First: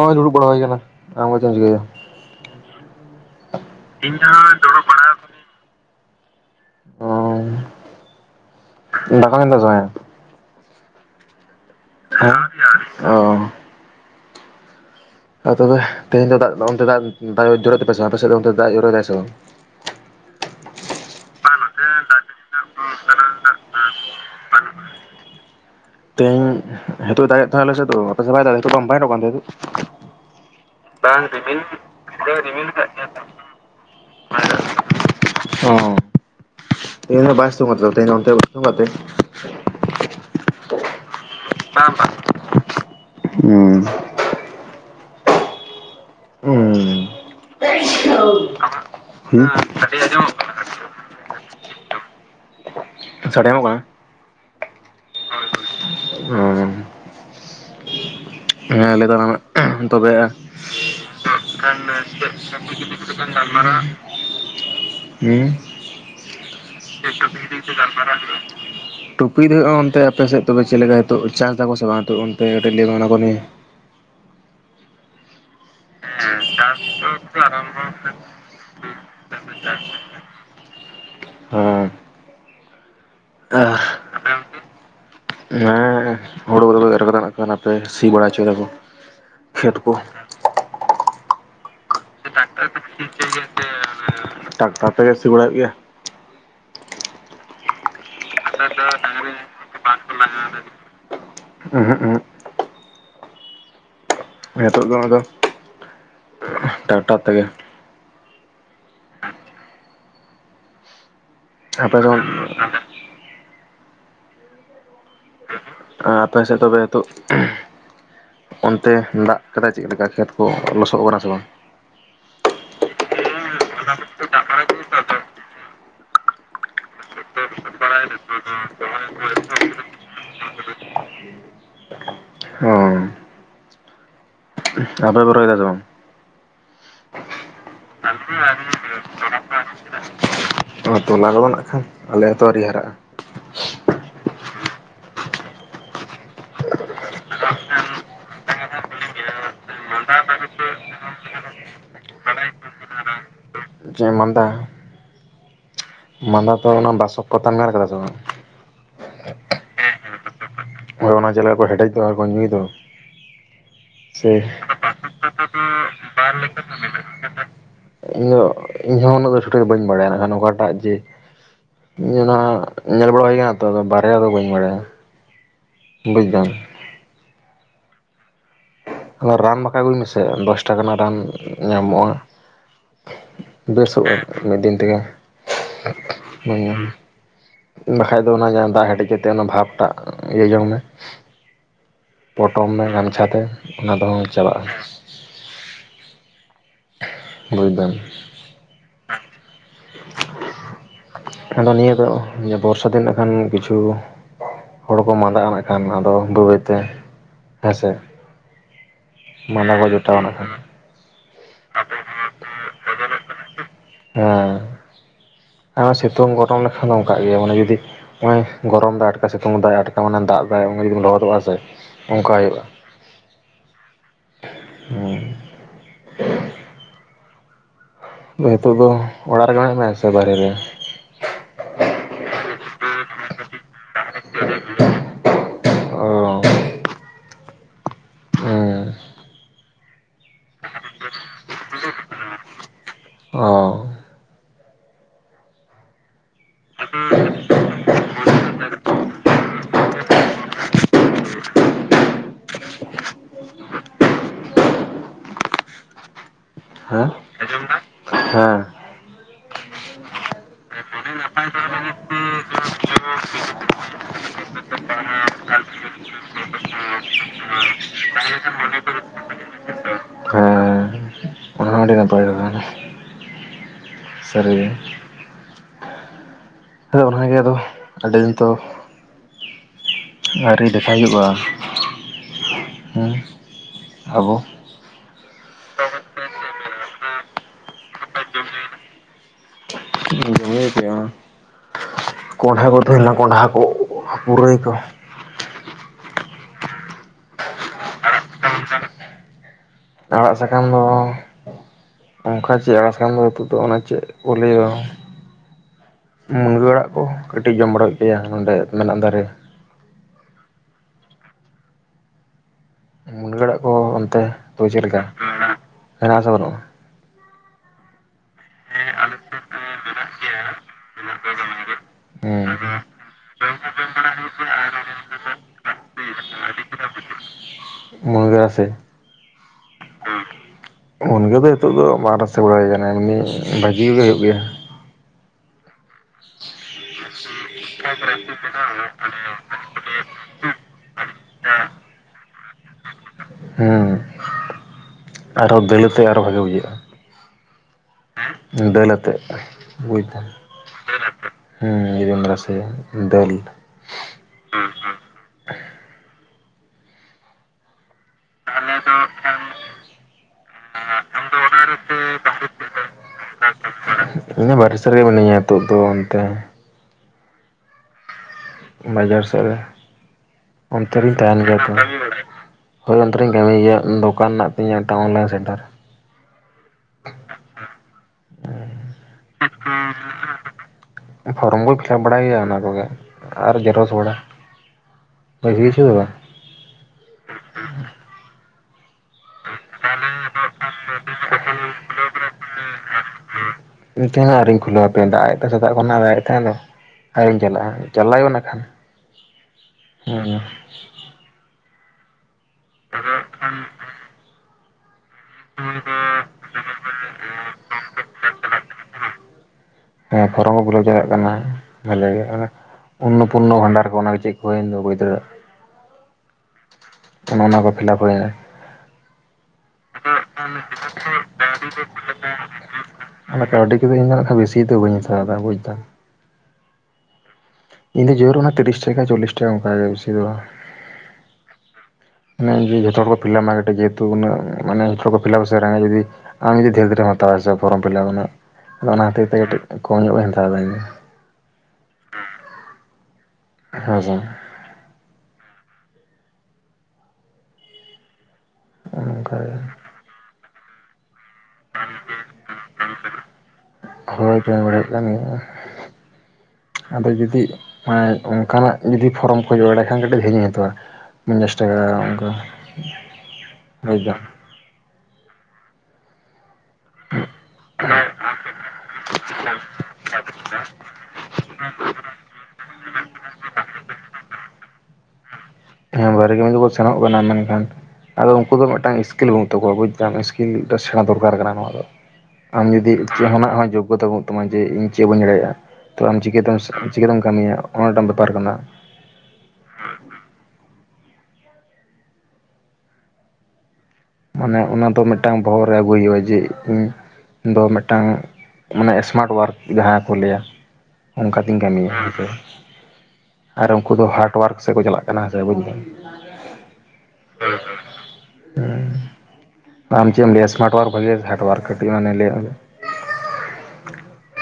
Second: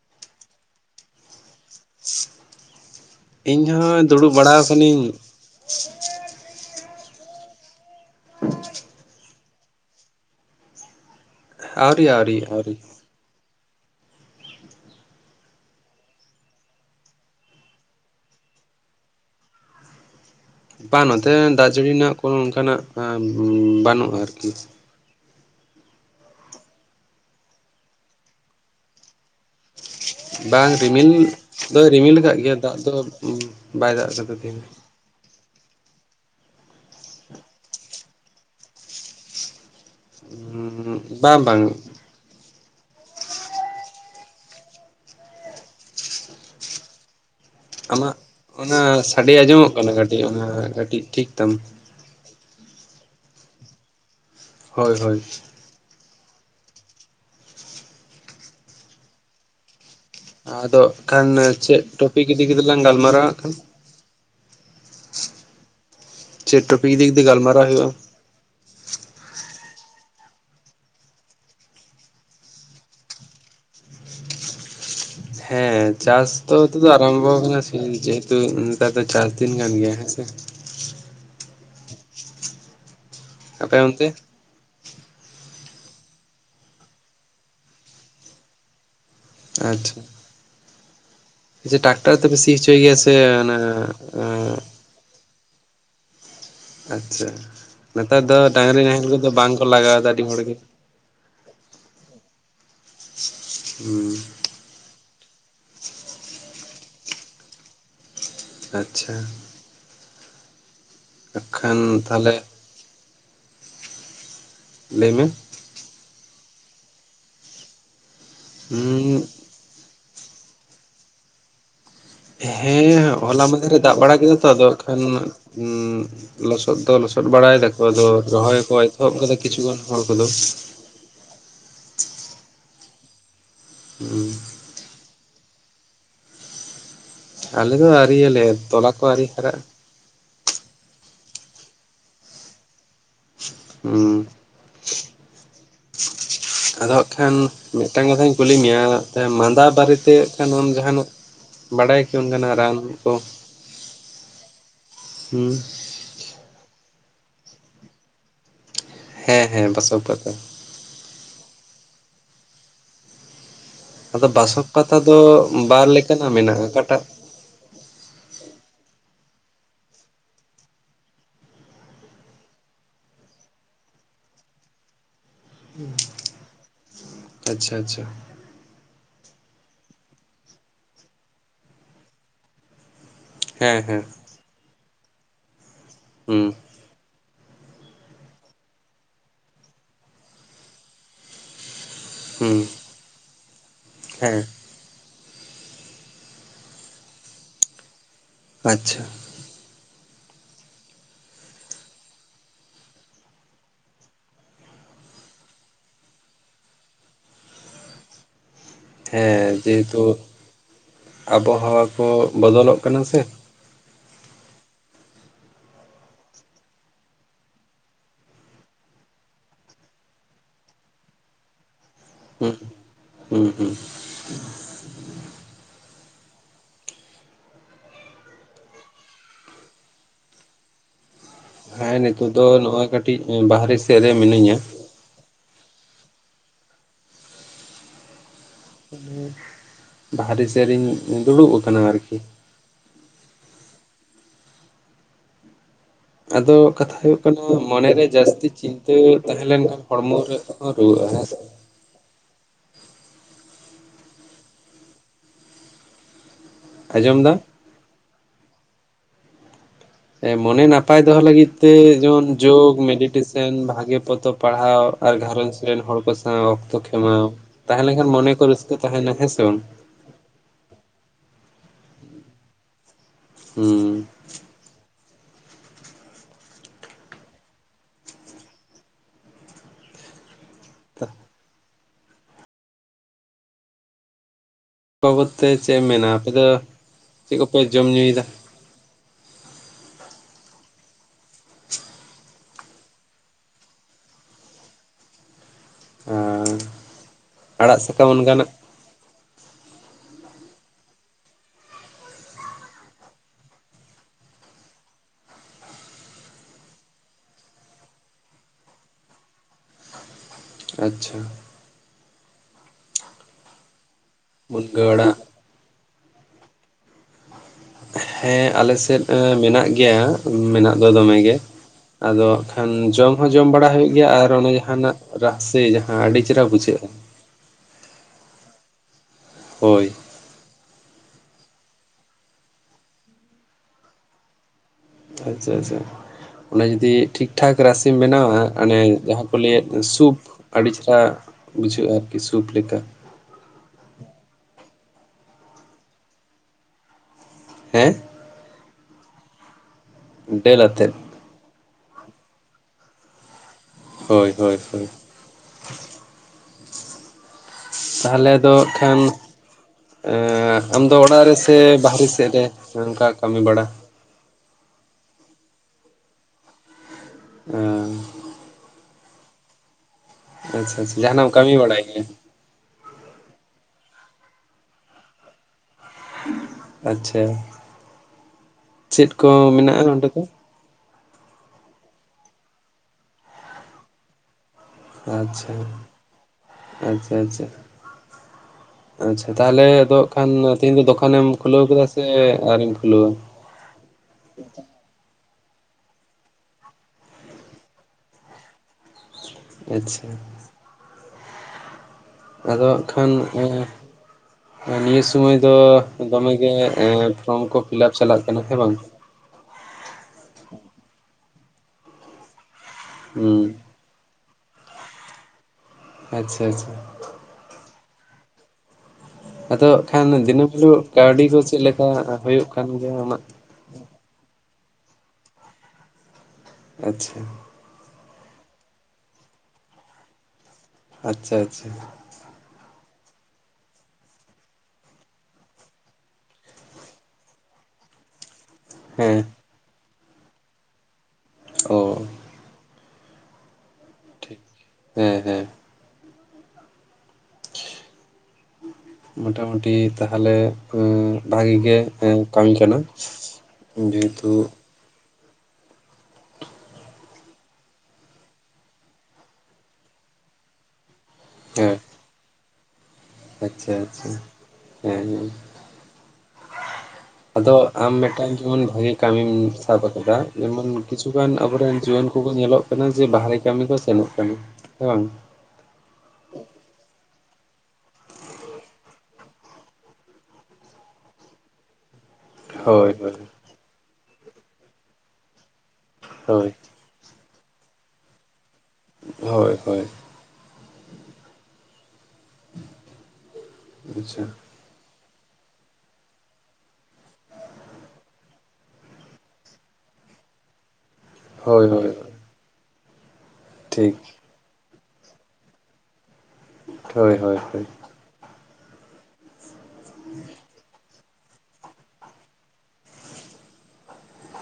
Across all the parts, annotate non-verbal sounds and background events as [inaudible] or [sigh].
ᱚᱭ ᱫᱩᱲᱩᱵ ᱵᱟᱲᱟ ᱦᱩᱭ ᱠᱟᱱᱟ᱾ ᱟᱢᱜᱮ ᱪᱮᱫ ᱮᱢ ᱪᱤᱠᱟᱭ ᱫᱟ? ᱤᱧ ᱦᱚᱸ ᱫᱩᱲᱩᱵ ᱵᱟᱲᱟ ᱟᱠᱟᱱᱟᱹᱧ ᱚ ᱫᱟᱠᱟ [unintelligible] ᱟᱶᱨᱤ ᱟᱶᱨᱤ ᱟᱶᱨᱤ, ᱚ ᱟ ᱛᱚᱵᱮ ᱛᱮᱦᱮᱧ ᱫᱚ ᱫᱟᱜ ᱚᱱᱛᱮ ᱫᱟᱜ ᱫᱟᱜ ᱡᱚᱨᱚᱭ ᱮᱫ ᱛᱟᱯᱮ ᱟᱥᱮ ᱵᱟᱝ ᱟᱯᱮ ᱥᱮᱫ ᱚᱱᱛᱮ ᱫᱟᱜ ᱡᱚᱨᱚᱭ ᱫᱟ ᱥᱮ ᱵᱟᱝ? ᱵᱟᱝ ᱱᱚᱛᱮ ᱫᱟᱜ ᱡᱟᱹᱲᱤ ᱱᱟᱜ ᱠᱳᱱᱳ ᱚᱱᱠᱟᱱᱟᱜ ᱵᱟᱹᱱᱩᱜᱼᱟ ᱟᱨᱠᱤ, ᱛᱮᱦᱮᱧ ᱦᱮᱛᱳᱜ ᱫᱟᱜᱮᱫ ᱛᱟᱦᱮᱫ ᱟᱞᱮᱥᱮᱫ ᱫᱚ, ᱟᱞᱮ ᱥᱮᱫ ᱵᱟᱭ ᱫᱟᱜ ᱫᱟ ᱱᱤᱛᱳᱜ ᱫᱚ [unintelligible] ᱵᱟᱝ ᱨᱤᱢᱤᱞ ᱫᱚᱭ ᱨᱤᱢᱤᱞ ᱠᱟᱜ ᱜᱮᱭᱟ ᱫᱟᱜ ᱫᱚ ᱵᱟᱭ ᱫᱟᱜ ᱠᱟᱫᱟ ᱛᱮᱦᱮᱧ ᱚ ᱛᱮᱦᱮᱧ ᱫᱚ ᱵᱟᱭ ᱥᱤᱛᱳᱝ ᱱᱚᱛᱮ, ᱚᱱᱛᱮ ᱥᱤᱛᱳᱝ ᱠᱟᱜ ᱛᱮ? ᱵᱟᱝ ᱵᱟᱝ [unintelligible] [unintelligible] ᱟᱢᱟᱜ ᱚᱱᱟ ᱥᱟᱰᱮ ᱦᱩᱸ ᱟᱸᱡᱚᱢᱚᱜ ᱠᱟᱱᱟ ᱥᱟᱹᱰᱮ ᱠᱟᱹᱴᱤᱡ ᱟᱸᱡᱚᱢᱚᱜ ᱚᱱᱟ ᱠᱟᱱᱟ᱾ ᱠᱟᱹᱴᱤᱡ ᱴᱷᱤᱠ ᱛᱟᱢ ᱥᱟᱰᱮ ᱦᱚᱸ ᱵᱟᱝ ᱦᱳᱭ ᱦᱳᱭ᱾ ᱚᱸᱻ ᱦᱮᱸ ᱞᱟᱹᱭ ᱛᱟᱞᱟᱝᱟ ᱢᱮ? ᱛᱚᱵᱮ ᱟᱫᱚ ᱠᱷᱟᱱ ᱪᱮᱫ ᱴᱚᱯᱤᱠ ᱤᱫᱤ ᱠᱟᱛᱮ ᱞᱟᱝ ᱜᱟᱞᱢᱟᱨᱟᱣ ᱦᱟᱸᱜ ᱠᱷᱟᱱ ᱜᱟᱞᱢᱟᱨᱟᱣ ᱦᱮᱸ ᱪᱮᱫ ᱴᱚᱯᱤᱠ ᱤᱫᱤ ᱠᱟᱛᱮ ᱜᱟᱞᱢᱟᱨᱟᱣ ᱦᱩᱭᱩᱜᱼᱟ [unintelligible] ᱴᱩᱯᱤᱫ ᱦᱩᱭᱩᱜᱼᱟ ᱚᱱᱛᱮ ᱟᱯᱮ ᱥᱮᱫ ᱛᱚᱵᱮ ᱪᱮᱫ ᱞᱮᱠᱟ ᱱᱤᱛᱚᱜ ᱪᱟᱥ ᱫᱟ ᱠᱚ ᱥᱮ ᱵᱟᱝ ᱱ ᱚᱱᱛᱮ ᱠᱟᱹᱴᱤᱡ‌ᱞᱟᱹᱭ ᱢᱮ ᱚᱱᱟ [unintelligible] ᱦᱮᱸ ᱪᱟᱥ ᱫᱚ ᱛᱟ ᱟᱨᱟᱢᱵᱷᱚ ᱠᱟᱱᱟ ᱥᱮ ᱡᱮᱦᱮᱛᱩ ᱱᱮᱛᱟᱨ ᱫᱚ ᱪᱟᱥ ᱫᱤᱱ ᱠᱟᱱ ᱜᱮᱭᱟ ᱦᱮᱸ ᱥᱮ ᱾ ᱦᱮᱸ ᱟᱯᱮ ᱚᱱᱛᱮ [unintelligible] ᱦᱳᱲᱳ ᱠᱚᱫᱚ ᱮᱨ ᱠᱟᱫᱟ ᱯᱮ ᱥᱤ ᱵᱟᱲᱟ ᱦᱚᱪᱚᱭᱮᱫᱟᱵᱚ ᱾ ᱟᱪᱪᱷᱟ ᱾ ᱴᱨᱟᱠᱴᱟᱨ ᱛᱮᱯᱮ ᱥᱤ ᱦᱤᱪᱚᱭ ᱜᱮᱭᱟ ᱥᱮ ᱚᱱᱟ? ᱟᱯᱮ ᱥᱤ ᱵᱟᱲᱟᱜ ᱜᱮᱭᱟ? ᱟᱪᱪᱷᱟ, ᱱᱮᱛᱟᱨ ᱫᱚ ᱰᱟᱝᱨᱤ ᱱᱟᱦᱮᱞ ᱠᱚᱫᱚ ᱵᱟᱝ ᱠᱚ ᱞᱟᱜᱟᱣᱮᱫᱫᱟ ᱟᱹᱰᱤ ᱦᱚᱲᱜᱮ, ᱩᱸᱦᱩᱜ ᱩᱸᱦᱩᱜ ᱾ ᱦᱩᱸ ᱱᱤᱛᱚᱜ ᱫᱚ ᱟᱫᱚ ᱴᱟᱨᱟᱠᱴᱟᱨ ᱛᱮᱜᱮ ᱾ ᱟᱪᱪᱷᱟ ᱾ ᱠᱷᱟᱱ ᱟᱯᱮ ᱫᱚ ᱛᱟᱦᱚᱞᱮ ᱞᱟᱹᱭᱢᱮ ᱾ ᱟᱯᱮ ᱥᱮᱫ ᱛᱚᱵᱮ ᱱᱤᱛᱚᱜ ᱦᱩᱸ ᱚᱱᱛᱮ ᱫᱟᱜ ᱫᱟᱜ ᱠᱮᱫᱟᱭ ᱪᱮᱫ ᱞᱮᱠᱟ ᱠᱷᱮᱛ ᱠᱚ ᱞᱚᱥᱚᱜ ᱠᱟᱱᱟ ᱥᱮ ᱵᱟᱝ? ᱦᱮᱸ ᱦᱚᱞᱟ ᱢᱟᱫᱷᱮ ᱨᱮ ᱫᱟᱜ ᱵᱟᱲᱟ ᱠᱮᱫᱟ ᱛᱚ ᱟᱫᱚᱠᱷᱟᱱ ᱞᱚᱥᱚᱫ ᱫᱚ ᱞᱚᱥᱚᱫ ᱵᱟᱲᱟᱭ ᱫᱟᱠᱚ ᱟᱫᱚ ᱨᱚᱦᱚᱭ ᱠᱚ ᱮᱛᱚᱦᱚᱵ ᱠᱟᱫᱟ ᱠᱤᱪᱷᱩ ᱜᱟᱱ ᱦᱚᱲ ᱠᱚᱫᱚ ᱾ [unintelligible] ᱦᱚᱸ ᱾ ᱦᱩᱸ ᱻ ᱾ ᱟᱯᱮ ᱯᱮ ᱨᱚᱦᱚᱭᱫᱟ ᱥᱮ ᱵᱟᱝ? ᱟᱞᱮ ᱫᱚ ᱟᱹᱣᱨᱤ ᱟᱞᱮᱭᱟ ᱛᱚᱞᱟ ᱠᱚ ᱟᱹᱣᱨᱤ ᱦᱟᱨᱟᱜ, ᱛᱚᱞᱟ ᱠᱚᱫᱚ ᱱᱟᱜ ᱠᱷᱟᱱ ᱟᱞᱮ ᱦᱚᱸᱛᱚ ᱟᱨᱣᱨᱤ ᱦᱟᱨᱟᱜᱼᱟ᱾ ᱦᱩᱸ ᱾ ᱟᱫᱚ ᱦᱟᱸ ᱠᱷᱟᱱ ᱢᱤᱫᱴᱟᱝ ᱠᱟᱛᱷᱟᱧ ᱠᱩᱞᱤ ᱢᱮᱭᱟ ᱟ ᱢᱟᱸᱫᱟᱨ ᱫᱟᱨᱮᱛᱮ ᱟᱢ ᱠᱷᱟᱱ ᱡᱟᱦᱱᱟᱜ ᱵᱟᱰᱟᱭ ᱠᱚ ᱚᱱᱠᱟᱱᱟᱜ ᱨᱟᱱ ᱠᱚ? ᱡᱮ ᱢᱟᱫᱟ ᱦᱩᱸ ᱢᱟᱫᱟ ᱫᱚ ᱚᱱᱟ ᱵᱟᱥᱚᱠᱚᱛᱟ ᱧᱮᱞ‌‌ ᱟᱠᱟᱫᱟ ᱥᱮ ᱵᱟᱝ? ᱦᱮᱸ ᱦᱮᱸ ᱵᱟᱥᱚ [unintelligible] ᱦᱳᱭ ᱚᱱᱟ ᱡᱮᱞᱟ ᱨᱮ ᱠᱚ ᱦᱮᱰᱮᱡ ᱫᱚ ᱟᱨ ᱠᱚ ᱧᱩᱭ ᱫᱚ᱾ ᱟᱫᱚ ᱵᱟᱥᱚᱠ ᱯᱟᱛᱟ ᱫᱚ [unintelligible] ᱞᱮᱠᱟᱱᱟᱜ ᱵᱟᱨ ᱞᱮᱠᱟ ᱢᱮᱱᱟᱜᱼᱟ ᱛᱮ ᱚᱠᱟᱴᱟᱜ ᱢᱮᱱᱟᱜ ᱢᱮᱱᱟᱜ ᱠᱟᱫᱟ᱾ ᱤᱧᱫᱚ ᱤᱧᱦᱚᱸ ᱩᱱᱟᱹᱜ ᱫᱚ ᱪᱷᱩᱴᱟᱹᱠ ᱵᱟᱹᱧ ᱵᱟᱲᱟᱭᱟ ᱮᱠᱷᱟᱱ [inaudible] ᱚᱠᱟᱴᱟᱜ ᱡᱮ ᱤᱧ ᱚᱱᱟ ᱧᱮᱞ ᱵᱲᱟ ᱦᱩᱭ ᱠᱟᱱᱟᱚ ᱛᱚ, ᱟᱫ ᱵᱟᱨᱭᱟ ᱫᱚ ᱵᱟᱹᱧ ᱵᱟᱲᱟᱭᱟ᱾ ᱦᱩᱸ᱾ ᱵᱩᱡᱫᱟᱢ ᱟᱪᱪᱷᱟ, ᱟᱪᱪᱷᱟ᱾ ᱦᱟᱱᱟ ᱨᱟᱱ ᱵᱟᱠᱷᱟᱡ ᱟᱹᱜᱩᱭ ᱢᱮᱥᱮ ᱫᱚᱥ ᱴᱟᱠᱟ ᱨᱮᱱᱟᱜ ᱨᱟᱱ ᱧᱟᱢᱚᱜᱼᱟ᱾ ᱦᱮᱸ ᱦᱮᱸ ᱵᱮᱥᱚᱜᱼᱟ ᱢᱤᱫ ᱫᱤᱱ ᱛᱮᱜᱮ ᱦᱩᱸ [unintelligible] ᱵᱟᱠᱷᱟᱡ ᱫᱚ ᱚᱱᱟ ᱡᱟᱦᱟ ᱫᱟᱜ ᱦᱮᱸᱰᱮᱡ ᱠᱟᱛᱮ, ᱚᱱᱟ ᱵᱷᱟᱯ ᱴᱟᱜ ᱤᱭᱟᱹ ᱡᱚᱝ ᱢᱮ᱾ ᱦᱩᱸ ᱯᱚᱴᱚᱢ ᱢᱮ ᱜᱟᱢᱪᱷᱟ ᱛᱮ ᱚᱱᱟ ᱫᱚᱝ ᱦᱮᱸ ᱪᱟᱞᱟᱜᱼᱟ᱾ ᱵᱩᱡᱫᱟᱢ ᱾ ᱟᱪᱪᱷᱟ᱾ ᱟᱫᱚ ᱱᱤᱭᱟᱹ ᱫᱚ ᱱᱤᱭᱟᱹ ᱵᱚᱨᱥᱟ ᱫᱤᱱ ᱟᱠᱟᱱ ᱠᱤᱪᱷᱩ ᱦᱚᱲᱠᱚ ᱢᱟᱸᱰᱟ ᱟᱢᱮᱜ ᱠᱷᱟᱱ ᱟᱫᱚ ᱵᱟᱹᱭ ᱵᱟᱹᱭ ᱛᱮ ᱦᱮᱸ ᱥᱮ ᱢᱟᱱᱮ ᱵᱚ ᱡᱚᱴᱟᱣ ᱤᱱᱟ ᱠᱷᱟᱱ ᱾ ᱟᱵᱚ ᱦᱚᱲᱠᱚ ᱵᱚᱫᱚᱞᱚᱜ ᱠᱟᱱᱟ ᱥᱮ ᱦᱮᱸ ᱦᱟᱸ ᱥᱤᱛᱩᱝ ᱜᱚᱴᱚᱱ ᱞᱮᱠᱷᱟᱱ ᱱᱚᱸᱠᱟᱜ ᱜᱮᱭᱟ ᱢᱟᱱᱮ ᱡᱩᱫᱤ ᱱᱚᱜ-ᱚᱭ ᱜᱚᱨᱚᱢ ᱫᱟᱜ ᱟᱴᱠᱟᱣ ᱥᱤᱛᱩᱝ ᱫᱟᱜ ᱟᱴᱠᱟᱣ ᱫᱟᱜ ᱮᱫᱟᱭ ᱩᱱᱨᱤᱵᱤᱱ ᱞᱚᱦᱚᱫᱚᱜᱼᱟ ᱥᱮ ᱚᱱᱠᱟ ᱦᱩᱸ ᱦᱩᱭᱩᱜᱼᱟ ᱦᱩᱸ ᱦᱩᱸ [unintelligible] [unintelligible] ᱟᱫᱚ ᱱᱤᱛᱚᱜ ᱫᱚ ᱚᱲᱟᱜ ᱨᱮᱜᱮ ᱢᱮᱱᱟᱜ ᱢᱮᱭᱟ ᱥᱮ ᱵᱟᱦᱨᱮ ᱨᱮ ᱾ ᱦᱮᱸ ᱱᱤᱛᱚᱜ ᱫᱚ ᱱᱚᱜᱚᱭ ᱠᱟᱹᱴᱤᱡ ᱵᱟᱦᱨᱮ ᱥᱮᱫ ᱨᱮ ᱢᱤᱱᱟᱹᱧᱟ ᱾ ᱚ [unintelligible] ᱦᱩᱸ ᱢᱟᱱᱮ [unintelligible] ᱵᱟᱦᱨᱮ ᱥᱮᱫ ᱨᱧ ᱫᱩᱲᱩᱵ ᱟᱠᱟᱱᱟ ᱟᱨᱠᱤ ᱾ ᱚ ᱟᱫᱚ ᱠᱟᱛᱷᱟ ᱦᱩᱭᱩᱜ ᱠᱟᱱᱟ ᱢᱚᱱᱮᱨᱮ ᱡᱟᱹᱥᱛᱤ ᱪᱤᱱᱛᱟᱹ ᱛᱟᱦᱮᱸ ᱞᱮᱱᱠᱷᱟᱱ ᱦᱚᱲᱢᱚ ᱨᱮ ᱟᱨ ᱨᱩ ᱦᱮᱸ [unintelligible] ᱦᱮᱸ ᱟᱸᱡᱚᱢ ᱮᱫᱟᱢ [unintelligible] ᱦᱮᱸ ᱢᱚᱱᱮ ᱱᱟᱯᱟᱭ ᱫᱚᱦᱚ ᱞᱟᱹᱜᱤᱫ ᱛᱮ ᱡᱚᱱ ᱡᱚᱜ ᱢᱮᱰᱤᱴᱮᱥᱚᱱ ᱵᱷᱟᱜᱮ ᱯᱚᱛᱚᱵ ᱯᱟᱲᱦᱟᱣ ᱟᱨ ᱜᱷᱟᱨᱚᱧᱡᱽ ᱨᱮᱱ ᱦᱚᱲ ᱠᱚ ᱥᱟᱶ ᱚᱠᱛᱚ ᱠᱷᱮᱢᱟᱣ ᱛᱟᱦᱮᱸ ᱞᱮᱱ ᱠᱷᱟᱱ ᱢᱚᱱᱮ ᱠᱚ ᱨᱟᱹᱥᱠᱟᱹ ᱛᱟᱦᱮᱱᱟ ᱦᱮᱸᱥᱮ ᱵᱟᱝ ᱾ ᱚᱱᱟᱦᱚᱸ ᱟᱹᱰᱤ ᱱᱟᱯᱟᱭ [unintelligible] ᱦᱩᱸ ᱥᱟᱹᱨᱤ ᱜᱮ ᱾ ᱦᱚᱭ ᱚᱱᱟᱜᱮ ᱟᱫᱚ [unintelligible] ᱟᱣᱟᱨᱤ ᱫᱮᱠᱷᱟ ᱦᱩᱭᱩᱜ-ᱟ ᱾ ᱦᱩᱸ ᱟᱵᱚ ᱵᱟᱵᱚᱛ ᱛᱮ ᱪᱮᱫ ᱮᱢ ᱢᱮᱱᱟ ᱟᱯᱮ ᱫᱚ ᱪᱮᱫ ᱠᱚᱯᱮ ᱡᱚᱢ ᱧᱩᱭᱮᱫᱟ ᱾ ᱡᱚᱢᱮ ᱯᱮᱭᱟ [unintelligible] ᱠᱚᱸᱰᱷᱟ ᱠᱚ ᱛᱮᱦᱮᱧ ᱠᱚᱸᱰᱷᱟ ᱠᱚ ᱯᱩᱨᱟᱹᱭ ᱠᱚ ᱾ ᱟᱸ ᱟᱲᱟᱜ ᱥᱟᱠᱟᱢ ᱚᱱᱠᱟᱱᱟᱜ [unintelligible] ᱟᱲᱟᱜ ᱥᱟᱠᱟᱢ ᱫᱚ ᱚᱱᱠᱟ ᱪᱮ ᱟᱥᱟᱝᱜᱚ ᱩᱛᱩ ᱫᱚ ᱚᱱᱟ ᱪᱮᱫ ᱠᱚ ᱞᱟᱹᱭ-ᱟ ᱾ ᱢᱩᱱᱜᱟᱹ ᱟᱲᱟᱜ ᱠᱚ ᱠᱟᱹᱴᱤᱡ ᱡᱚᱢ ᱵᱟᱲᱟ ᱦᱩᱭᱮᱫ ᱠᱮᱭᱟᱜ ᱦᱩᱱᱟᱝ ᱱᱚᱸᱰᱮ ᱢᱮᱱᱟᱜ ᱫᱟᱨᱮ ᱾ ᱟᱪᱪᱷᱟ ᱾ ᱚ ᱚᱱᱛᱮ ᱫᱚ ᱪᱮᱫ ᱢᱩᱱᱜᱟᱹ ᱞᱮᱠᱟ ᱟᱲᱟᱜ ᱦᱮᱱᱟᱜ ᱟᱥᱮ ᱵᱟᱹᱱᱩᱜ-ᱟ ᱾ ᱦᱮᱸ ᱟᱞᱮ ᱥᱮᱫ ᱢᱮᱱᱟᱜ ᱜᱮᱭᱟ ᱢᱮᱱᱟᱜ ᱫᱚ ᱫᱚᱢᱮ ᱜᱮ ᱾ ᱟᱫᱚ ᱦᱮᱸ ᱠᱷᱟᱱ ᱡᱚᱢ ᱦᱚᱸ ᱡᱚᱢ ᱵᱟᱲᱟ ᱦᱩᱭᱩᱜ ᱜᱮᱭᱟ ᱟᱨ ᱚᱱᱮ ᱡᱟᱦᱟᱱᱟᱜ ᱨᱟᱥᱮ ᱡᱟᱦᱟᱸ ᱟᱹᱰᱤ ᱪᱮᱨᱦᱟ ᱵᱩᱡᱷᱟᱹᱜ-ᱟ ᱾ ᱢᱩᱱᱜᱟᱹ ᱨᱟᱥᱮ ᱾ ᱦᱚᱭ ᱾ [unintelligible] ᱢᱩᱱᱜᱟᱹ ᱫᱚ ᱱᱤᱛᱚᱜ ᱫᱚ ᱵᱟᱝ ᱨᱟᱥᱮ ᱵᱟᱲᱟᱜ ᱠᱟᱱᱟ ᱮᱢᱱᱤ ᱵᱷᱟᱜᱤ ᱜᱮ ᱦᱩᱭᱩᱜ ᱜᱮᱭᱟ ᱾ ᱟᱪᱪᱷᱟ ᱟᱪᱪᱷᱟ ᱾ ᱚᱱᱮ ᱡᱩᱫᱤ ᱴᱷᱤᱠ ᱴᱷᱟᱠ ᱨᱟᱥᱮᱢ ᱵᱮᱱᱟᱣᱟ ᱚᱱᱮ ᱡᱟᱦᱟᱸ ᱠᱚ ᱞᱟᱹᱭᱮᱫ ᱥᱩᱯ ᱾ ᱟᱹᱰᱤ ᱪᱮᱨᱦᱟ ᱵᱩᱡᱷᱟᱹᱜ-ᱟ ᱟᱨᱠᱤ ᱥᱩᱯ ᱞᱮᱠᱟ ᱾ ᱦᱮᱸ ᱟᱨᱦᱚᱸ ᱫᱟᱹᱞᱟᱹᱛᱮ ᱟᱨᱦᱚᱸ ᱵᱷᱟᱜᱮ ᱦᱩᱭᱩᱜ-ᱟ ᱾ ᱦᱮᱸ [unintelligible] ᱫᱟᱹᱞ ᱟᱛᱮ ᱵᱩᱡᱽ ᱫ ᱾ ᱰᱟᱹᱞ ᱟᱛᱮ ᱦᱩᱸ ᱡᱩᱫᱤᱢ ᱨᱟᱥᱮ ᱟ ᱫᱟᱹᱞ ᱦᱳᱭ ᱦᱳᱭ ᱦᱳᱭ ᱛᱟᱦᱚᱞᱮ ᱫᱚ ᱠᱷᱟᱱ ᱟᱸ ᱟᱢᱫᱚ ᱚᱲᱟᱜ ᱨᱮᱥᱮ ᱵᱟᱦᱨᱮ ᱥᱮᱫ ᱨᱮ ᱱᱚᱝᱠᱟ ᱠᱟᱹᱢᱤ ᱵᱟᱲᱟ ᱤᱧᱟᱹᱜ ᱵᱟᱨ ᱥᱮ ᱨᱮᱜᱮ ᱢᱤᱱᱟᱹᱧᱟ ᱱᱤᱛᱚᱜ ᱫᱚ ᱚᱱᱛᱮ ᱟᱻ ᱵᱟᱡᱟᱨ ᱥᱮᱫ ᱨᱮ ᱟᱪᱪᱷᱟ ᱚᱱᱛᱮ ᱟᱪᱪᱷᱟ ᱨᱮᱧ ᱡᱟᱦᱟᱱᱟᱜ ᱮᱢ ᱛᱟᱦᱮᱱ ᱠᱟᱹᱢᱤ ᱜᱮᱭᱟ ᱛᱚ ᱵᱟᱲᱟᱭ ᱦᱳᱭ ᱚᱱᱛᱮ ᱨᱮᱧ ᱠᱟᱹᱢᱤᱭ ᱜᱮᱭᱟ ᱫᱚᱠᱟᱱ ᱢᱮᱱᱟᱜ ᱛᱤᱧᱟ ᱴᱟᱝᱞᱟ ᱥᱮᱱᱴᱟᱨ ᱟᱪᱪᱷᱟ ᱪᱮᱫ ᱠᱚ ᱢᱮᱱᱟᱜ-ᱟ ᱚᱸᱰᱮ ᱫᱚ ᱯᱷᱚᱨᱚᱢ ᱠᱚ ᱯᱷᱤᱞᱟᱯ ᱵᱟᱲᱟᱭ ᱜᱮᱭᱟ ᱚᱱᱟ ᱠᱚᱜᱮ ᱟᱨ ᱡᱮᱨᱚᱥ ᱵᱟᱲᱟ ᱟᱪᱪᱷᱟ ᱵᱟᱹᱠᱤ ᱠᱤᱪᱷᱩ ᱫᱚ ᱵᱟᱝ ᱟᱪᱪᱷᱟ ᱟᱪᱪᱷᱟ ᱟᱪᱪᱷᱟ ᱛᱟᱦᱚᱞᱮ ᱟᱫᱚᱜ ᱠᱷᱟᱱ ᱛᱮᱦᱮᱧ ᱫᱚ ᱠᱟᱱᱮᱢ ᱠᱷᱩᱞᱟᱹᱣ ᱠᱮᱫᱟ ᱥᱮ ᱟᱣᱨᱤᱢ ᱠᱷᱩᱞᱟᱹᱣᱟ ᱱᱤᱛᱦᱸᱚ ᱟᱣᱨᱤᱧ ᱠᱷᱩᱞᱟᱹᱣ ᱛᱮᱦᱮᱧᱫᱚ ᱫᱟᱜ ᱮ ᱛᱟᱦᱮᱱᱟ ᱥᱮᱛᱟᱜ ᱠᱷᱚᱱᱟᱜ ᱫᱟᱜ ᱮ ᱛᱟᱦᱮᱸᱱᱟ ᱫᱚ ᱟᱣᱨᱤᱧ ᱪᱟᱞᱟᱜ-ᱟ ᱪᱟᱞᱟᱜ ᱤᱧ ᱚᱱᱟ ᱠᱷᱟᱱ ᱟᱪᱪᱷᱟ [unintelligible] ᱟᱫᱚ ᱦᱟᱸᱜ ᱠᱷᱟᱱ ᱱᱤᱭᱟᱹ ᱥᱩᱢᱚᱭ ᱫᱚ ᱫᱚᱢᱮ ᱜᱮ ᱯᱷᱨᱚᱢ ᱠᱚ ᱯᱷᱤᱞᱟᱯ ᱪᱟᱞᱟᱜ ᱠᱟᱱᱟ ᱦᱮᱸ ᱵᱟᱝ ᱦᱮᱸ ᱯᱷᱚᱨᱚᱢ ᱠᱚ ᱯᱷᱤᱞᱟᱹᱯ ᱪᱟᱞᱟᱜ ᱠᱟᱱᱟ ᱵᱷᱟᱞᱮ ᱜᱮ ᱦᱩᱸ ᱚᱱᱱᱚᱯᱩᱨᱱᱚ ᱵᱷᱟᱱᱰᱟᱨ ᱠᱚ ᱚᱱᱟ ᱪᱮᱫ ᱦᱳᱭᱮᱱ ᱫᱚ ᱵᱩᱡ ᱫᱟᱲᱮᱭᱟᱜ ᱟᱪᱪᱷᱟ ᱟᱪᱪᱷᱟ ᱟᱨ ᱚᱱᱟ ᱠᱚ ᱯᱷᱤᱞᱟᱯ ᱦᱩᱭᱱᱟ ᱟᱫᱚ ᱠᱷᱟᱱ ᱫᱤᱱᱟᱹᱢ ᱦᱤᱞᱳᱜ ᱠᱟᱹᱣᱰᱤ ᱠᱚ ᱪᱮᱫ ᱞᱮᱠᱟ ᱦᱩᱭᱩᱜ ᱠᱟᱱ ᱜᱮᱭᱟ ᱟᱢᱟᱜ ᱚᱱᱟ ᱠᱟᱹᱣᱰᱤ ᱠᱚ ᱤᱧ ᱫᱚ ᱠᱷᱟᱱ ᱵᱮᱥᱤ ᱫᱚ ᱵᱟᱹᱧ ᱦᱟᱛᱟᱣᱮᱫᱟ ᱵᱩᱡᱽ ᱫᱟ ᱟᱪᱪᱷᱟ ᱤᱧ ᱫᱚ ᱡᱳᱨ ᱚᱱᱟ ᱛᱤᱨᱤᱥ ᱴᱟᱠᱟ ᱪᱚᱞᱞᱤᱥ ᱴᱟᱠᱟ ᱚᱱᱠᱟᱜ ᱜᱮ ᱵᱮᱥᱤᱫᱚ ᱵᱟᱝ ᱟᱪᱪᱷᱟ ᱟᱪᱪᱷᱟ ᱢᱟᱱᱮ ᱡᱚᱛᱚ ᱦᱚᱲ ᱠᱚ ᱯᱷᱤᱞᱟᱯ ᱢᱟᱜ ᱡᱮᱦᱮᱛᱩ ᱩᱱᱚᱜ ᱡᱚᱛᱚ ᱠᱚ ᱯᱷᱤᱞᱟᱯ ᱨᱮᱜᱮᱡ ᱩᱨᱤᱡ ᱟᱢ ᱡᱩᱫᱤ ᱫᱷᱤᱨᱮ ᱫᱷᱤᱨᱮᱢ ᱦᱟᱛᱟᱣᱟ ᱥᱮ ᱯᱷᱚᱨᱚᱢ ᱯᱷᱤᱞᱟᱯ ᱨᱮᱱᱟ ᱟᱫᱚ ᱚᱱᱟ ᱦᱮᱸ ᱠᱷᱚᱛᱤᱨ ᱛᱮ ᱠᱟᱹᱴᱤᱡ ᱠᱚᱢ ᱧᱚᱜ ᱜᱮᱧ ᱦᱟᱛᱟᱣ ᱫᱟᱹᱧ ᱚ ᱦᱮᱸᱥᱮ ᱴᱷᱤᱠ ᱦᱮᱸ ᱦᱮᱸ ᱚᱱᱠᱟ ᱜᱮ ᱢᱚᱴᱟᱢᱩᱴᱤ ᱛᱟᱦᱚᱞᱮ ᱵᱷᱟᱜᱤ ᱜᱮ ᱠᱟᱹᱢᱤ ᱠᱟᱱᱟᱢ ᱡᱮᱦᱮᱛᱩ [unintelligible] ᱟᱫᱚ ᱡᱩᱫᱤ ᱚᱱᱠᱟᱱᱟᱜ ᱡᱩᱫᱤ ᱯᱷᱚᱨᱚᱢ ᱠᱚ ᱡᱚᱜᱟᱲᱟᱭ ᱠᱷᱟᱱ ᱠᱟᱹᱴᱤᱡ ᱰᱷᱮᱨᱤᱧ ᱦᱟᱛᱟᱣᱟ ᱦᱮᱸ ᱯᱚᱱᱪᱟᱥᱴᱟᱠᱟ ᱚᱱᱠᱟ ᱟᱪᱪᱷᱟ ᱵᱩᱡᱽ ᱟᱪᱪᱷᱟ ᱫᱟᱢ ᱦᱮᱸ ᱦᱮᱸ ᱟᱫᱚ ᱟᱢ ᱢᱤᱫᱴᱟᱝ ᱡᱮᱢᱚᱱ ᱵᱷᱟᱜᱤ ᱠᱟᱹᱢᱤᱢ ᱥᱟᱵ ᱠᱟᱫᱟ ᱡᱮᱢᱚᱱ ᱠᱤᱪᱷᱩᱩᱜᱟᱱ ᱟᱵᱚᱨᱮᱱ ᱡᱩᱣᱚᱱ ᱩᱱᱠᱩ ᱠᱚ ᱧᱮᱞᱚᱜ ᱠᱟᱱᱟ ᱡᱮ ᱵᱟᱦᱨᱮ ᱠᱟᱹᱢᱤ ᱠᱚ ᱥᱮᱱᱚᱜ ᱠᱟᱱᱟ ᱦᱮ ᱵᱟᱝ ᱦᱮᱸ ᱵᱟᱨᱦᱮ ᱠᱟᱹᱢᱤ ᱫᱚᱠᱚ ᱥᱮᱱᱚᱜ ᱠᱟᱱᱟ ᱢᱮᱱᱠᱷᱟᱱ ᱟᱫᱚ ᱩᱱᱠᱩ ᱫᱚ ᱢᱤᱫᱴᱟᱝ ᱤᱥᱠᱤᱞ ᱵᱟᱹᱱᱩᱜ ᱛᱟᱠᱚᱣᱟ ᱵᱩᱡᱫᱟᱢ ᱤᱥᱠᱤᱞ ᱢᱤᱫᱴᱟᱝ ᱥᱮᱬᱟ ᱫᱚᱨᱠᱟᱨ ᱠᱟᱱᱟ ᱱᱚᱣᱟ ᱫᱚ ᱟᱢ ᱡᱩᱚᱫᱤ ᱦᱳᱭ ᱦᱳᱭ ᱡᱟᱦᱟᱱᱟᱜ ᱦᱚᱸ ᱡᱳᱜᱜᱚᱛᱟ ᱵᱟᱹᱱᱩᱜ ᱛᱟᱢᱟ ᱡᱮ ᱤᱧ ᱪᱮᱫ ᱵᱟᱹᱧ ᱫᱟᱲᱮᱭᱟᱜ-ᱟ ᱛᱚ ᱟᱢ ᱦᱳᱭ ᱪᱤᱠᱟᱹᱛᱮᱢ ᱪᱤᱠᱟᱹᱛᱮᱢ ᱠᱟᱹᱢᱤᱭᱟ ᱚᱱᱟᱴᱟᱜ ᱵᱮᱯᱟᱨ ᱠᱟᱱᱟ ᱦᱳᱭ ᱦᱳᱭ ᱟᱪᱪᱷᱟ ᱢᱟᱱᱮ ᱚᱱᱟ ᱫᱚ ᱢᱤᱫᱴᱟᱝ ᱵᱚᱦᱚᱜ ᱨᱮ ᱟᱹᱜᱩᱭ ᱦᱩᱭᱩᱜᱼᱟ ᱡᱮ ᱤᱧ ᱫᱚ ᱢᱤᱫᱴᱟᱝ ᱼᱼ ᱢᱟᱱᱮ ᱤᱥᱢᱟᱨᱴᱳᱣᱟᱨᱠ ᱡᱟᱦᱟᱸ ᱠᱚ ᱞᱟᱹᱭᱟ ᱚᱱᱠᱟ ᱛᱤᱧ ᱦᱳᱭ ᱦᱳᱭ ᱠᱟᱹᱢᱤᱭᱟ ᱾ ᱟᱨ ᱩᱱᱠᱩ ᱴᱷᱤᱠ ᱫᱚ ᱦᱟᱨᱰᱳᱣᱟᱨᱠ ᱥᱮᱜ ᱠᱚ ᱪᱟᱞᱟᱜ ᱠᱟᱱᱟ ᱦᱮᱸ ᱥᱮ ᱵᱩᱡᱽ ᱫᱟᱢ ᱾ ᱦᱳᱭ ᱦᱳᱭ ᱦᱳᱭ ᱾ ᱟᱢ ᱪᱮᱜ ᱮᱢ ᱞᱟᱹᱭᱟ ᱤᱥᱢᱟᱨᱴᱳᱣᱟᱨ ᱵᱷᱟᱹᱜᱤᱭᱟ ᱜᱮ ᱦᱮᱴᱣᱟᱨᱠ ᱠᱟᱴᱤ ᱢᱟᱱᱮ ᱞᱟᱹᱭᱟᱜ [unintelligible]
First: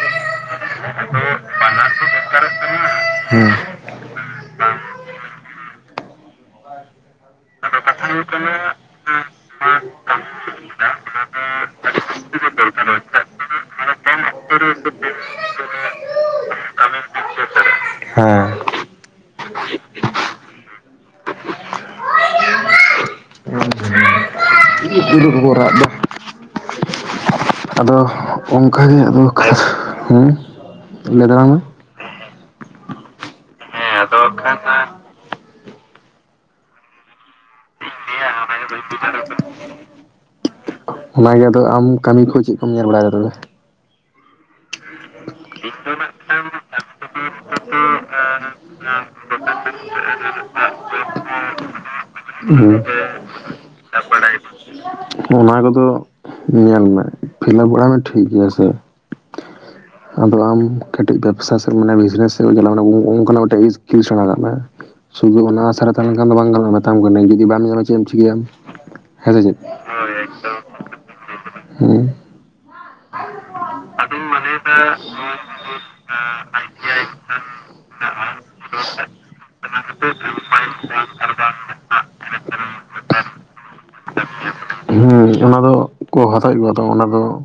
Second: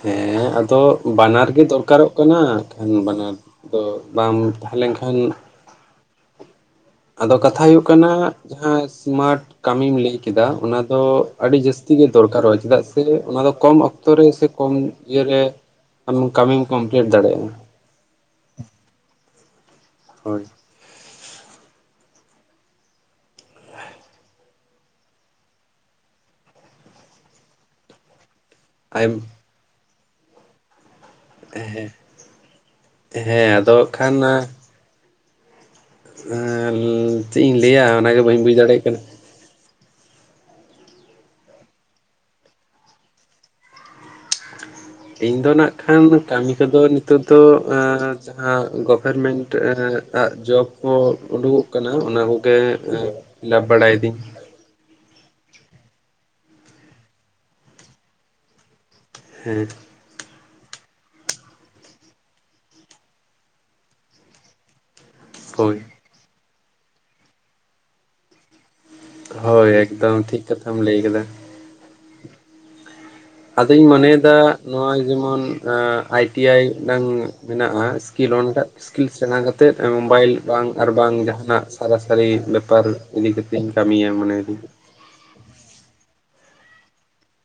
ᱦᱮᱸ ᱟᱫᱚ ᱵᱟᱱᱟᱨ ᱜᱮ ᱫᱚᱨᱠᱟᱨᱚᱜ ᱠᱟᱱᱟ ᱠᱷᱟᱱ ᱵᱟᱱᱟᱨ ᱼᱼ ᱛᱚ ᱵᱟᱢ ᱛᱟᱦᱮᱸ ᱞᱮᱱ ᱠᱷᱟᱱ ᱼᱼ ᱟᱫᱚ ᱠᱟᱛᱷᱟ ᱦᱩᱭᱩᱜ ᱠᱟᱱᱟ ᱡᱟᱦᱟᱸ ᱤᱥᱢᱟᱴ ᱼᱼ ᱠᱟᱹᱢᱤᱢ ᱞᱟᱹᱭ ᱠᱮᱫᱟ ᱚᱱᱟ ᱫᱚ ᱟᱹᱰᱤ ᱡᱟᱹᱥᱛᱤ ᱜᱮ ᱫᱚᱨᱠᱟᱨᱚᱜᱼᱟ ᱪᱮᱫᱟᱜ ᱥᱮ ᱚᱱᱟ ᱫᱚ ᱠᱚᱢ ᱼᱼ ᱚᱠᱛᱚ ᱨᱮ ᱥᱮ ᱠᱚᱢ ᱤᱭᱟᱹ ᱨᱮ ᱟᱢ ᱠᱟᱹᱢᱤᱢ ᱠᱚᱢᱯᱞᱤᱴ ᱫᱟᱲᱮᱭᱟᱜᱼᱟ ᱾ ᱦᱮᱸ ᱼᱼ ᱦᱳᱭ ᱼᱼ [inaudible] ᱨᱟᱜ ᱫᱟ ᱼᱼ ᱟᱫᱚ ᱚᱱᱠᱟ ᱜᱮ ᱟᱢ ᱟᱫᱚ [unintelligible] ᱞᱮ ᱫᱟᱲᱟᱱᱟ ᱼᱼ ᱦᱮ ᱦᱮᱸ ᱟᱫᱚᱜ ᱠᱷᱟᱱᱟ ᱼᱼ ᱪᱤᱜ ᱤᱧ ᱞᱟᱹᱭᱟ ᱚᱱᱟᱜᱮ ᱵᱟᱹᱧ ᱵᱩᱡᱽ ᱫᱟᱲᱮᱭᱟᱜ ᱠᱟᱱᱟ ᱾ ᱚᱱᱟᱜᱮ ᱟᱫᱚ ᱟᱢ ᱠᱟᱹᱢᱤ ᱠᱷᱚᱡ ᱪᱤᱜ ᱠᱚᱢ ᱧᱮᱞ ᱵᱟᱲᱟᱭᱮᱫᱟ ᱛᱚᱵᱮ? ᱤᱧ ᱫᱚ ᱱᱟᱜ ᱠᱷᱟᱱ ᱠᱟᱹᱢᱤ ᱠᱚᱫᱚ ᱼᱼ ᱱᱤᱛᱚᱜ ᱫᱚ ᱡᱟᱦᱟᱸ ᱜᱚᱵᱷᱚᱨᱢᱮᱱᱴᱟᱜᱼᱟ ᱡᱚᱵᱽ ᱠᱚ ᱩᱰᱩᱠ ᱼᱼ ᱠᱟᱱᱟ ᱚᱱᱟ ᱠᱚᱜᱮ ᱮ ᱞᱟᱵ ᱵᱟᱲᱟᱭᱤᱫᱤᱹᱧ ᱾ ᱚᱱᱟ ᱠᱚᱫᱚ ᱧᱮᱞ ᱢᱮ ᱯᱷᱤᱞᱟᱵ ᱵᱟᱲᱟ ᱦᱚᱸ ᱴᱷᱤᱠ ᱜᱮᱭᱟ ᱥᱮ ᱾ ᱦᱮᱸ ᱼᱼ ᱟᱫᱚ ᱟᱢ ᱠᱟᱹᱴᱤᱡ ᱵᱮᱵᱽᱥᱟ ᱥᱮᱜ ᱢᱟᱱᱮ ᱵᱤᱡᱽᱱᱮᱥ ᱥᱮᱜ ᱪᱟᱞᱟᱼᱜ ᱠᱟᱱᱟ ᱚᱱᱠᱟᱱᱟᱜ ᱢᱤᱫᱴᱮᱡ ᱥᱠᱤᱞ ᱥᱮᱬᱟ ᱠᱟᱜ ᱢᱮ ᱾ ᱥᱩᱫᱩ ᱚᱱᱟ ᱦᱳᱭ ᱟᱥᱟ ᱨᱮ ᱛᱟᱦᱮᱸ ᱞᱮᱱᱠᱷᱟᱱ ᱫᱚ ᱵᱟᱝ ᱜᱟᱱᱚᱜᱼᱟ ᱢᱮᱛᱟᱢ ᱠᱟᱱᱟᱹᱧ ᱡᱩᱫᱤ ᱵᱟᱢ ᱧᱟᱢᱟ ᱪᱤᱜ ᱮᱢ ᱪᱤᱠᱟᱹᱭᱟᱢ ᱾ ᱦᱳᱭ ᱮᱠᱫᱚᱢ ᱴᱷᱤᱠ ᱠᱟᱛᱷᱟᱢ ᱞᱟᱹᱭ ᱠᱟᱫᱟ ᱾ ᱦᱩᱸ ᱼᱼ ᱟᱫᱚᱧ ᱢᱚᱱᱮᱭᱫᱟ ᱱᱚᱣᱟ ᱡᱮᱢᱚᱱ ᱼᱼ ᱟᱭ ᱴᱤ ᱟᱭ ᱢᱤᱫᱴᱟᱝ ᱢᱮᱱᱟᱜᱼᱟ ᱤᱥᱠᱤᱞ ᱚᱱᱴᱟᱜ ᱾ ᱤᱥᱠᱤᱞ ᱥᱮᱬᱟ ᱠᱟᱛᱮᱫ ᱢᱳᱵᱟᱭᱤᱞ ᱵᱟᱝ ᱟᱨ ᱵᱟᱝ ᱡᱟᱦᱟᱱᱟᱜ ᱥᱟᱨᱟᱥᱟᱹᱨᱤ ᱵᱮᱯᱟᱨ ᱼᱼ ᱤᱫᱤ ᱠᱟᱛᱮᱧ ᱠᱟᱹᱢᱤᱭᱟ ᱢᱚᱱᱮᱭ ᱫᱟᱹᱧ ᱾ ᱦᱩᱸ ᱚᱱᱟ ᱫᱚ ᱠᱚ ᱦᱟᱛᱟᱣᱮᱫ ᱠᱚᱣᱟ ᱛᱚ ᱚᱱᱟ ᱫᱚ ᱼᱼ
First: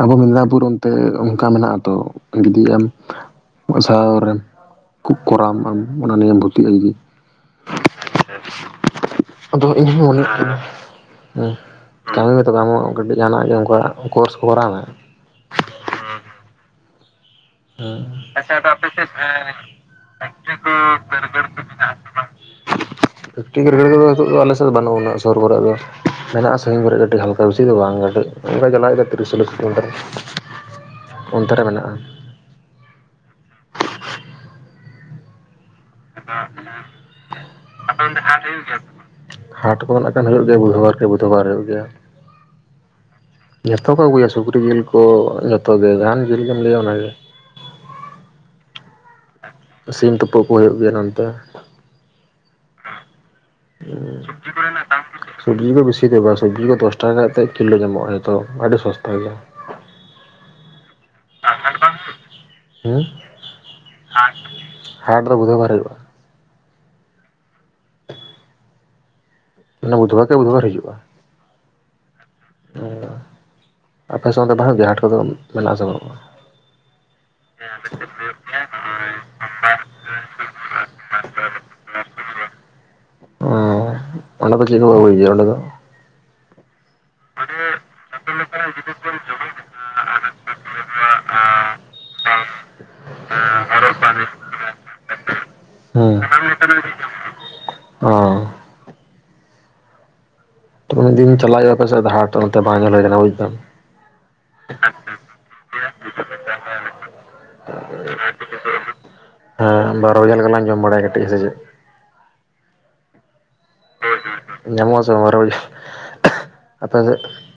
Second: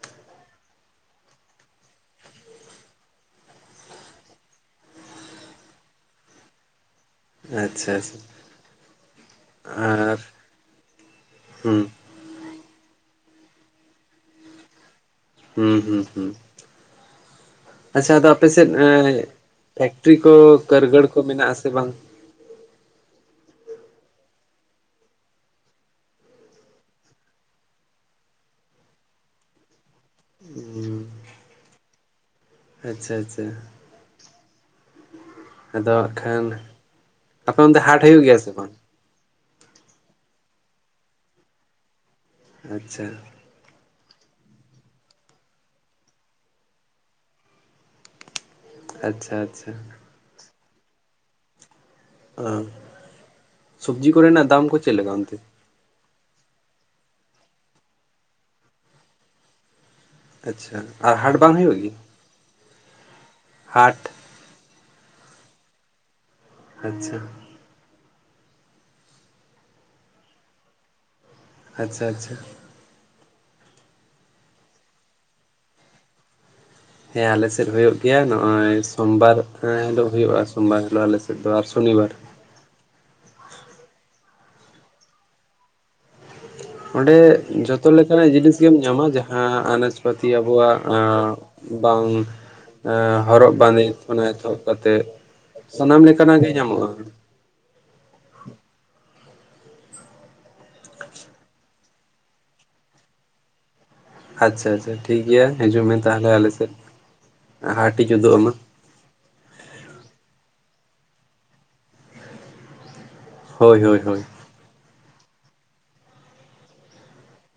ᱟᱵᱚ ᱢᱮᱫᱽᱱᱟᱯᱩᱨ ᱚᱱᱛᱮ ᱚᱱᱠᱟ ᱢᱮᱱᱟᱜ-ᱟ ᱛᱚ ᱜᱤᱫᱤ ᱮᱢ ᱥᱟᱶᱨᱮᱱ ᱼᱼ ᱠᱷᱩᱵ ᱠᱚᱨᱟᱣ ᱟᱢ ᱚᱱᱟ ᱱᱤᱭᱮᱢ ᱵᱷᱩᱨᱛᱤᱜ ᱞᱟᱹᱜᱤᱫ ᱾ ᱟᱪᱪᱷᱟ ᱟᱪᱪᱷᱟ ᱟᱫᱚ ᱤᱧᱦᱚᱸ ᱟᱨ ᱢᱚᱱᱮᱜ ᱠᱟᱱᱟ ᱾ ᱦᱩᱸ ᱦᱮᱸ ᱛᱚᱵᱮ ᱟᱴᱦᱚ ᱠᱟᱹᱴᱤᱡ ᱡᱟᱦᱟᱱᱟᱜ ᱜᱮ ᱠᱚᱨᱟᱣ ᱠᱳᱨᱥ ᱠᱚᱨᱟᱣ ᱢᱮ ᱾ ᱦᱩᱸ ᱦᱩᱸ ᱦᱩᱸ ᱾ ᱦᱮᱸ ᱟᱪᱷᱟ ᱟᱫᱚ ᱟᱯᱮ ᱥᱮᱫ ᱮᱸ ᱟ. ᱯᱷᱮᱠᱴᱨᱤ ᱠᱚ ᱪᱠᱟ. ᱫᱚ ᱠᱟᱹᱨᱜᱟᱹᱲ ᱫᱟ. ᱠᱚ ᱨ ᱢᱮᱱᱟᱜ -ᱫᱟ. ᱨ ᱫᱚ ᱢᱮᱱᱟ ᱟᱥᱮ ᱵᱟᱝ? [unintelligible] ᱠᱚᱫᱚ ᱱᱤᱛᱚᱜ ᱫᱚ ᱟᱞᱮ ᱥᱮᱫ ᱫᱚ ᱵᱟᱹᱱᱩᱜ ᱟᱱᱟ ᱥᱚᱨᱵᱚᱨᱟᱜ ᱫᱚ ᱾ ᱢᱮᱱᱟᱜᱼᱟ ᱥᱟᱺᱜᱤᱧ ᱠᱚᱨᱮ ᱟᱹᱰᱤ ᱦᱟᱞᱠᱟ ᱵᱮᱥᱤ ᱫᱚ ᱵᱟᱝ ᱠᱟᱹᱴᱤᱡ ᱚᱱᱠᱟ ᱪᱟᱞᱟᱜ ᱦᱩᱭᱩᱜ-ᱟ ᱛᱤᱨᱤᱥ ᱪᱟ. ᱞᱤᱥ ᱠᱤᱞᱳᱢᱤᱴᱟᱨ ᱾ ᱚᱱᱛᱮ ᱨᱮ ᱢᱮᱱᱟᱜᱼᱟ ᱾ ᱟᱪᱷᱟ - ᱟᱪᱷᱟ ᱾ ᱟᱫᱚ ᱦᱟᱸᱜ ᱠᱷᱟᱱ ᱟᱯᱮ ᱚᱱᱛᱮ [unintelligible] ᱟᱯᱮ ᱦᱟᱴ ᱥᱮ ᱦᱩᱭᱩᱜ ᱵᱟᱝ ᱜᱮᱭᱟ [unintelligible] ᱦᱟᱴ ᱠᱚ ᱱᱟᱜ ᱠᱷᱟᱱ ᱦᱩᱭᱩᱜ ᱜᱮᱭᱟ ᱵᱩᱫᱷᱣᱟᱨ ᱠᱮ ᱵᱩᱫᱷᱣᱟᱨ ᱦᱩᱭᱩᱜ ᱜᱮᱭᱟ ᱾ ᱟᱪᱷᱟ ᱾ ᱡᱚᱛᱚ ᱠᱚ ᱟᱹᱜᱩᱭᱟ ᱥᱩᱠᱨᱤ ᱡᱤᱞ ᱠᱚ ᱡᱚᱛᱚ ᱜᱮ, ᱡᱟᱦᱟᱱ ᱡᱤᱞ ᱜᱮᱢ ᱞᱟᱹᱭᱟ ᱚᱱᱟᱜᱮ ᱾ ᱟᱪᱷᱟ - ᱟᱪᱷᱟ ᱾ ᱥᱤᱢ ᱛᱩᱯᱩᱜ ᱠᱚ ᱦᱩᱭᱩᱜ ᱜᱮᱭᱟ ᱱᱚᱱᱛᱮ ᱾ ᱚ ᱫᱟ ᱥᱚᱵᱽᱡᱤ ᱥᱚᱵᱡᱤ ᱠᱚ ᱠᱚᱨᱮᱱᱟᱜ ᱪᱮᱫ ᱫᱟᱢ ᱞᱮᱠᱟ ᱚᱱᱛᱮ? ᱥᱚᱵᱡᱤ ᱠᱚ ᱵᱮᱥᱤ ᱼᱼ ᱪᱮᱫᱮᱵᱟᱝ ᱥᱚᱵᱽᱡᱤ ᱠᱚ ᱫᱚᱥ ᱴᱟᱠᱟ ᱠᱟᱛᱮᱜ ᱠᱤᱞᱳ ᱧᱟᱢᱚᱜᱼᱟ ᱮᱛᱚ ᱟᱹᱰᱤ ᱥᱚᱥᱛᱟ ᱜᱮᱭᱟ ᱟᱪᱷᱟ ᱟᱨ ᱦᱟᱴ ᱵᱟᱝ ᱦᱩᱭᱩᱜ ᱜᱤ ᱩᱸ ᱦᱟᱴ ᱦᱟᱴ, ᱦᱟᱴ ᱫᱚ ᱵᱩᱫᱷᱣᱟᱨ ᱨᱮ ᱦᱩᱭᱩᱜᱼᱟ ᱾ ᱟᱪᱷᱟ ᱾ ᱢᱟᱱᱮ ᱵᱩᱫᱷᱣᱟᱨ ᱠᱮ ᱵᱩᱫᱷᱣᱟᱨ ᱦᱤᱡᱩᱜᱼᱟ ᱾ ᱟᱪᱷᱟ ᱟᱪᱷᱟ ᱾ ᱚ ᱟᱯᱮ ᱥᱮᱫ ᱚᱱᱛᱮ ᱵᱟ. ᱱᱩᱜ ᱜᱤᱭᱟ. ᱦᱟᱴ ᱠᱚᱫᱚ ᱢᱮᱱᱟᱜ ᱟᱥᱮ ᱵᱟᱹᱱᱩᱜᱼᱟ ᱾ ᱦᱮᱸ ᱟᱞᱮᱥᱮᱫ ᱦᱩᱭᱩᱜ ᱜᱮᱭᱟ ᱱᱚᱜᱼᱚᱭ ᱦᱮᱸ ᱟᱞᱮᱥᱮᱫ ᱦᱩᱭᱩᱜ ᱜᱤᱭᱟ. ᱱᱚᱜᱼᱚᱭ ᱥᱳᱢᱵᱟᱨ ᱦᱤᱞᱳᱜ ᱦᱩᱭᱩᱜᱼᱟ ᱥᱳᱢᱵᱟᱨ ᱦᱤᱞᱳᱜ ᱟᱞᱮᱥᱮᱫ ᱫᱚ ᱟᱨ ᱥᱚᱱᱤᱵᱟᱨ ᱚ ᱚᱰᱮ ᱫᱚ ᱪᱮᱫ ᱠᱚ ᱠᱚ ᱟᱜᱩᱭ ᱜᱮᱭᱟ ᱚᱰᱮ ᱫᱚ ᱾ ᱚᱸᱰᱮ ᱡᱚᱛᱚ ᱞᱮᱠᱟᱱᱟᱜ ᱡᱤᱱᱤᱥ ᱜᱮᱢ ᱧᱟᱢᱟ ᱡᱟᱦᱟᱸ ᱟᱱᱟᱡᱽᱯᱟᱹᱛᱤ ᱟᱵᱚᱣᱟᱜ ᱟ ᱵᱟᱝ ᱟ ᱦᱚᱨᱚᱜ ᱵᱟᱸᱫᱮ ᱠᱷᱚᱱ ᱮᱛᱚᱦᱚᱵ ᱠᱟᱛᱮᱜ ᱥᱟᱱᱟᱢ ᱞᱮᱠᱟᱱᱟᱜ ᱜᱮ ᱧᱟᱢᱚᱜᱼᱟ ᱾ ᱦᱚᱸ᱾ ᱛᱚ ᱩᱱᱟᱜ ᱫᱤᱱ ᱪᱟᱞᱟᱜ ᱦᱩᱭᱩᱜᱼᱟ ᱯᱟᱥᱮ ᱫᱚ ᱦᱟᱴ ᱚᱱᱛᱮ ᱵᱟᱝ ᱧᱮᱞ ᱦᱩᱭ ᱟᱠᱟᱱᱟ ᱵᱩᱡ ᱮᱫᱟᱢ ᱾ ᱟᱪᱷᱟ - ᱟᱪᱷᱟ ᱴᱷᱤᱠ ᱜᱮᱭᱟ. ᱦᱤᱡᱩᱜ ᱢᱮ ᱛᱟᱦᱚᱞᱮ ᱟᱞᱮ ᱥᱮᱫ ᱾ ᱦᱮᱸ ᱵᱟᱨᱚ ᱵᱷᱟᱡᱟ ᱞᱮᱠᱟᱞᱟᱝ ᱡᱚᱢ ᱵᱟᱲᱟᱭᱟ ᱠᱟᱹᱴᱤᱡ ᱦᱮ ᱥᱮ ᱪᱮᱜ [unintelligible] ᱦᱳᱭ ᱦᱳᱭ ᱦᱳᱭ ᱧᱟᱢᱚᱜ ᱟ ᱥᱮ ᱵᱟᱝ ᱵᱟᱨᱚ ᱵᱷᱟᱡᱟ [inaudible] ᱟᱯᱮ ᱥᱮᱜ